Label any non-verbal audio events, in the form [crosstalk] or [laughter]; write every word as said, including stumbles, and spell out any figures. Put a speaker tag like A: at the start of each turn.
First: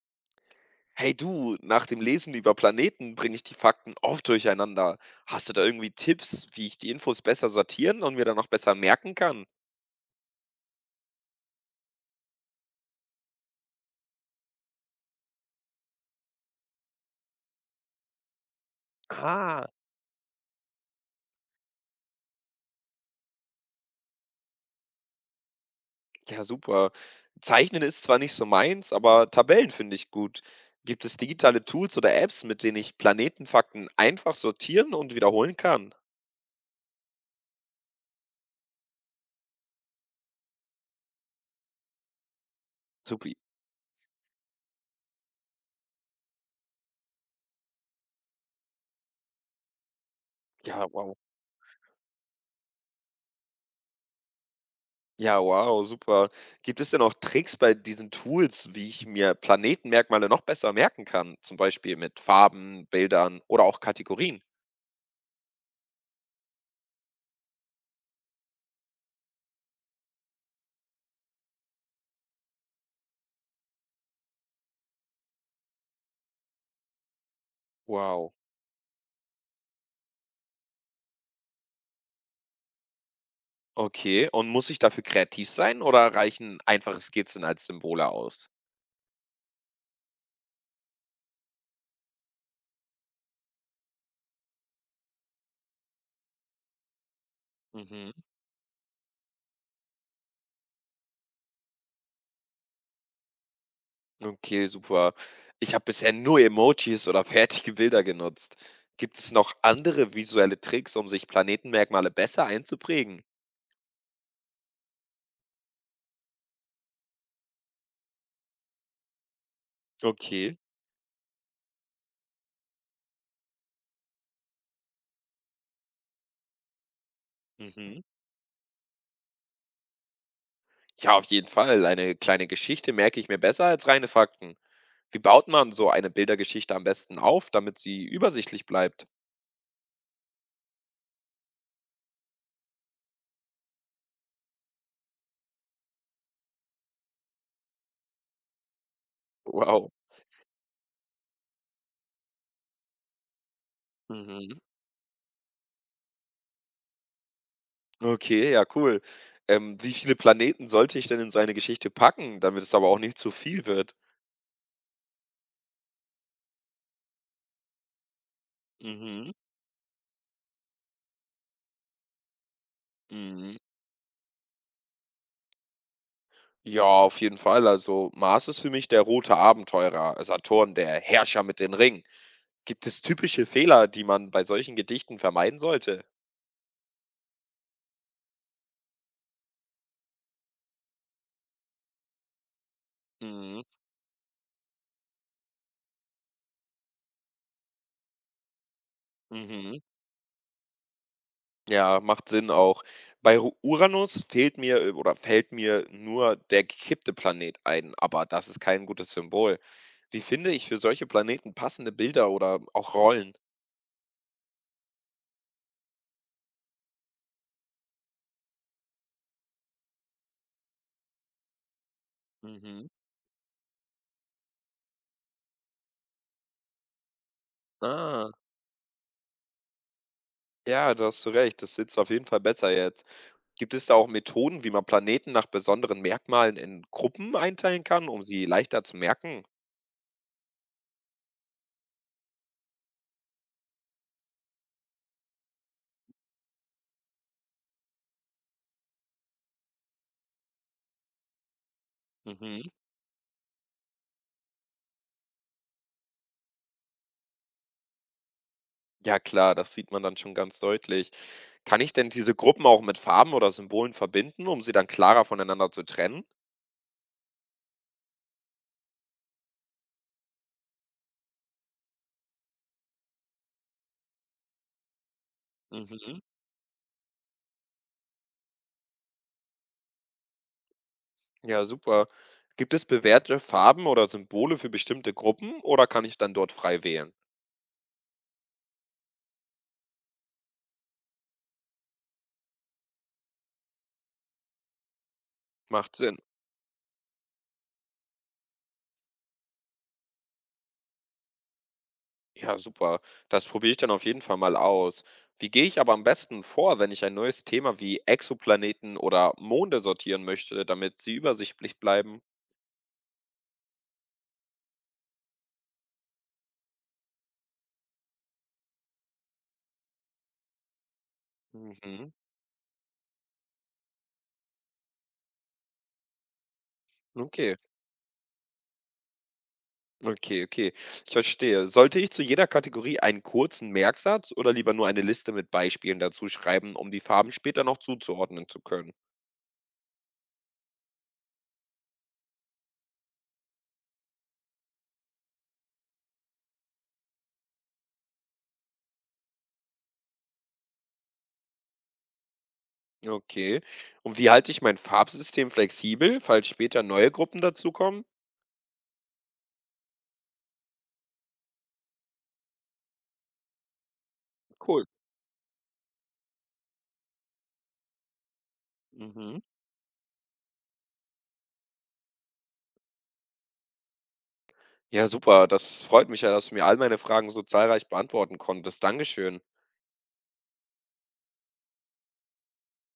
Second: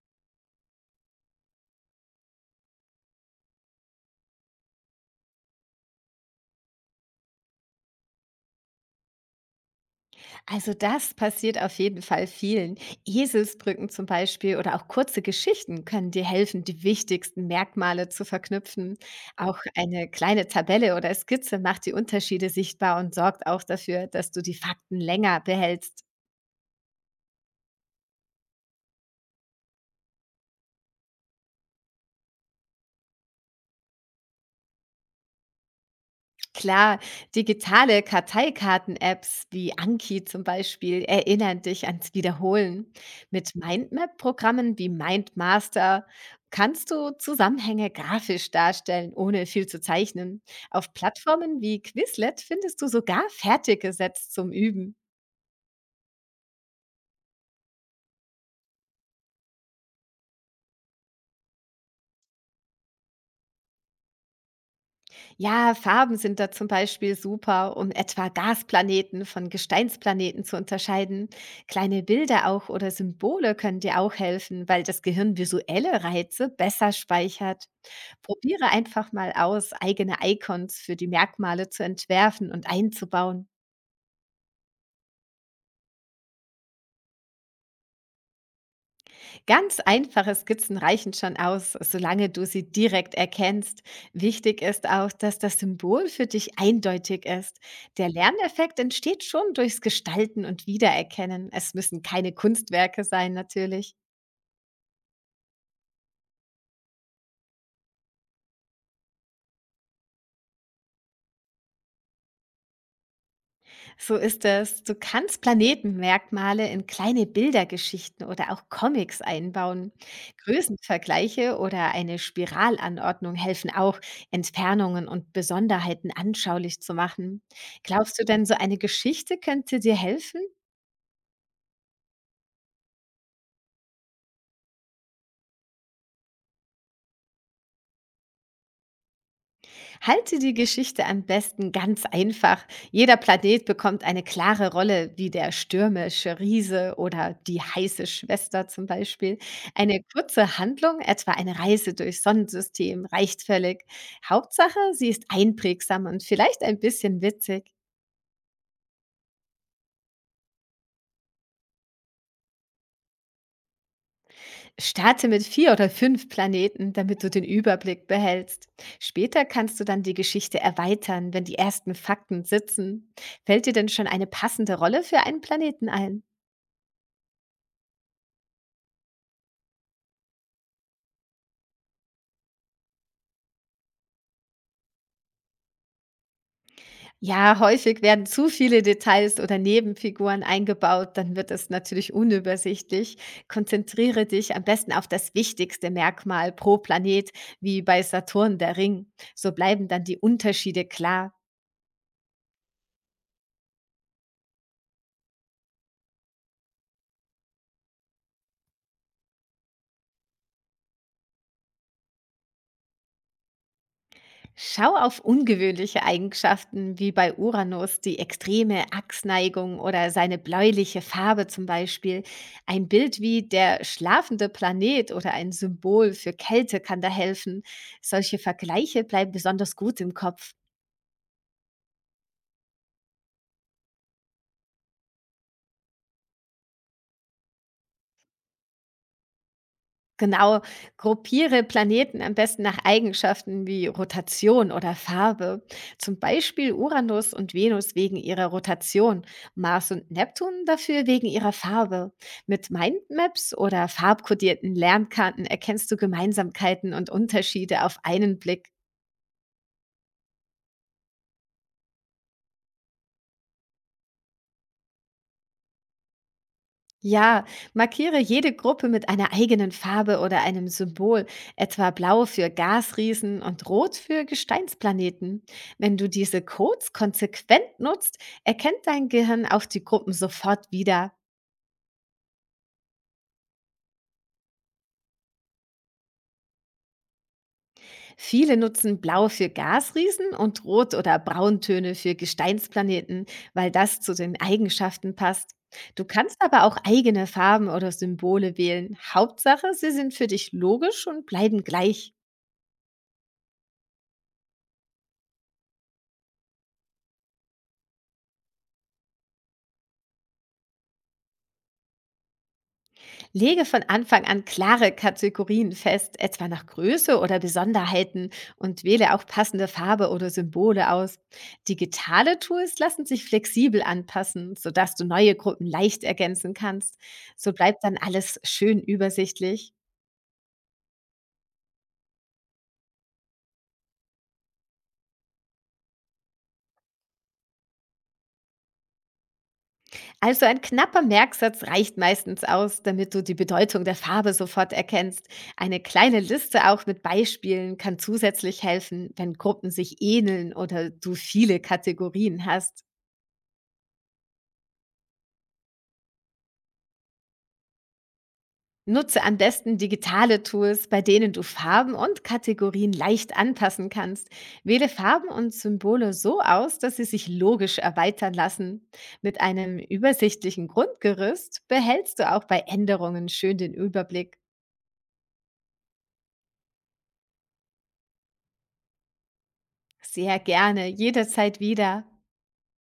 A: Hey du, nach dem Lesen über Planeten bringe ich die Fakten oft durcheinander. Hast du da irgendwie Tipps, wie ich die Infos besser sortieren und mir dann noch besser merken kann?
B: Also das passiert auf jeden Fall vielen. Eselsbrücken zum Beispiel oder auch kurze Geschichten können dir helfen, die wichtigsten Merkmale zu verknüpfen. Auch
A: Ah,
B: eine kleine Tabelle oder Skizze macht die Unterschiede sichtbar und sorgt auch dafür, dass du die Fakten länger behältst.
A: ja super. Zeichnen ist zwar nicht so meins, aber Tabellen finde ich gut. Gibt es digitale Tools oder Apps, mit denen ich Planetenfakten einfach sortieren und wiederholen kann?
B: Klar, digitale Karteikarten-Apps wie Anki zum Beispiel erinnern dich ans Wiederholen.
A: Super.
B: Mit Mindmap-Programmen wie Mindmaster kannst du Zusammenhänge grafisch darstellen, ohne viel zu zeichnen.
A: Ja,
B: Auf
A: wow.
B: Plattformen wie Quizlet findest du sogar Fertiggesetzt zum Üben.
A: Ja, wow, super. Gibt es denn auch Tricks bei diesen Tools, wie ich mir Planetenmerkmale noch besser merken kann? Zum Beispiel mit Farben, Bildern oder auch Kategorien?
B: Ja, Farben sind da zum Beispiel super, um etwa Gasplaneten von Gesteinsplaneten zu unterscheiden. Kleine Bilder auch oder Symbole können dir auch helfen, weil das Gehirn visuelle Reize besser speichert.
A: Wow.
B: Probiere einfach mal aus, eigene Icons für die Merkmale zu entwerfen und einzubauen.
A: Okay, und muss ich dafür kreativ sein oder reichen einfache Skizzen als Symbole aus?
B: Ganz einfache Skizzen reichen schon aus, solange du sie direkt erkennst. Wichtig ist auch, dass das Symbol für dich eindeutig ist. Der
A: Mhm.
B: Lerneffekt entsteht schon durchs Gestalten und Wiedererkennen. Es müssen keine Kunstwerke sein, natürlich.
A: Okay, super. Ich habe bisher nur Emojis oder [laughs] fertige Bilder genutzt. Gibt es noch andere visuelle Tricks, um sich Planetenmerkmale besser einzuprägen?
B: So ist es. Du kannst Planetenmerkmale in kleine Bildergeschichten oder auch Comics einbauen.
A: Okay.
B: Größenvergleiche oder eine Spiralanordnung helfen auch, Entfernungen und Besonderheiten anschaulich zu machen.
A: Mhm.
B: Glaubst du denn, so eine Geschichte könnte dir helfen?
A: Ja, auf jeden Fall. Eine kleine Geschichte merke ich mir besser als reine Fakten. Wie baut man so eine Bildergeschichte am besten auf, damit sie übersichtlich bleibt?
B: Halte die Geschichte am besten ganz einfach. Jeder Planet bekommt eine klare Rolle, wie der stürmische Riese oder die heiße Schwester zum Beispiel.
A: Wow.
B: Eine kurze Handlung, etwa eine Reise durchs Sonnensystem, reicht völlig.
A: Mhm.
B: Hauptsache, sie ist einprägsam und vielleicht ein bisschen witzig.
A: Okay, ja, cool. Ähm, wie viele Planeten sollte ich denn in so eine Geschichte packen, damit es aber auch nicht zu viel wird?
B: Starte mit vier oder fünf Planeten, damit du den Überblick behältst.
A: Mhm.
B: Später kannst du dann die Geschichte erweitern, wenn die ersten Fakten sitzen.
A: Mhm.
B: Fällt dir denn schon eine passende Rolle für einen Planeten ein?
A: Ja, auf jeden Fall. Also Mars ist für mich der rote Abenteurer, Saturn der Herrscher mit den Ringen. Gibt es typische Fehler, die man bei solchen Gedichten vermeiden sollte?
B: Ja, häufig werden zu viele Details oder Nebenfiguren eingebaut, dann wird es natürlich unübersichtlich.
A: Mhm.
B: Konzentriere dich am besten auf das wichtigste Merkmal pro Planet, wie bei Saturn der Ring. So
A: Mhm.
B: bleiben dann die Unterschiede klar.
A: Ja, macht Sinn auch. Bei Ru Uranus fehlt mir, äh, oder fällt mir nur der gekippte Planet ein, aber das ist kein gutes Symbol. Wie finde ich für solche Planeten passende Bilder oder auch Rollen?
B: Schau auf ungewöhnliche Eigenschaften wie bei Uranus, die extreme Achsneigung oder seine bläuliche Farbe zum Beispiel.
A: Mhm.
B: Ein Bild wie der schlafende Planet oder ein Symbol für Kälte kann da helfen.
A: Ah,
B: Solche Vergleiche bleiben besonders gut im Kopf.
A: ja, da hast du recht. Das sitzt auf jeden Fall besser jetzt. Gibt es da auch Methoden, wie man Planeten nach besonderen Merkmalen in Gruppen einteilen kann, um sie leichter zu merken?
B: Genau, gruppiere Planeten am besten nach Eigenschaften wie Rotation oder Farbe. Zum Beispiel Uranus und Venus wegen ihrer Rotation, Mars und Neptun dafür wegen ihrer Farbe.
A: Mhm.
B: Mit Mindmaps oder farbkodierten Lernkarten erkennst du Gemeinsamkeiten und Unterschiede auf einen Blick.
A: Ja klar, das sieht man dann schon ganz deutlich. Kann ich denn diese Gruppen auch mit Farben oder Symbolen verbinden, um sie dann klarer voneinander zu trennen?
B: Ja, markiere jede Gruppe mit einer eigenen Farbe oder einem Symbol, etwa blau für Gasriesen und rot für Gesteinsplaneten. Wenn du
A: Mhm.
B: diese Codes konsequent nutzt, erkennt dein Gehirn auch die Gruppen sofort wieder.
A: Ja, super. Gibt es bewährte Farben oder Symbole für bestimmte Gruppen oder kann ich dann dort frei wählen?
B: Viele nutzen blau für Gasriesen und rot oder brauntöne für Gesteinsplaneten, weil das zu den Eigenschaften passt.
A: Macht
B: Du
A: Sinn.
B: kannst aber auch eigene Farben oder Symbole wählen. Hauptsache, sie sind für dich logisch und bleiben gleich.
A: Ja, super. Das probiere ich dann auf jeden Fall mal aus. Wie gehe ich aber am besten vor, wenn ich ein neues Thema wie Exoplaneten oder Monde sortieren möchte, damit sie übersichtlich bleiben?
B: Lege von Anfang an klare Kategorien fest, etwa nach Größe oder Besonderheiten und wähle auch passende Farbe oder Symbole aus.
A: Mhm.
B: Digitale Tools lassen sich flexibel anpassen, sodass du neue Gruppen leicht ergänzen kannst. So
A: Okay.
B: bleibt dann alles schön übersichtlich.
A: Okay, okay. Ich verstehe. Sollte ich zu jeder Kategorie einen kurzen Merksatz oder lieber nur eine Liste mit Beispielen dazu schreiben, um die Farben später noch zuzuordnen zu können?
B: Also ein knapper Merksatz reicht meistens aus, damit du die Bedeutung der Farbe sofort erkennst. Eine kleine Liste auch mit Beispielen kann zusätzlich helfen, wenn Gruppen sich ähneln oder du viele Kategorien hast.
A: Okay. Und wie halte ich mein Farbsystem flexibel, falls später neue Gruppen dazukommen?
B: Nutze am besten digitale Tools, bei denen du Farben und Kategorien leicht anpassen kannst.
A: Cool.
B: Wähle Farben und Symbole so aus, dass sie sich logisch erweitern lassen. Mit
A: Mhm.
B: einem übersichtlichen Grundgerüst behältst du auch bei Änderungen schön den Überblick.
A: Ja, super. Das freut mich ja, dass du mir all meine Fragen so zahlreich beantworten konntest. Dankeschön.
B: Sehr gerne, jederzeit wieder.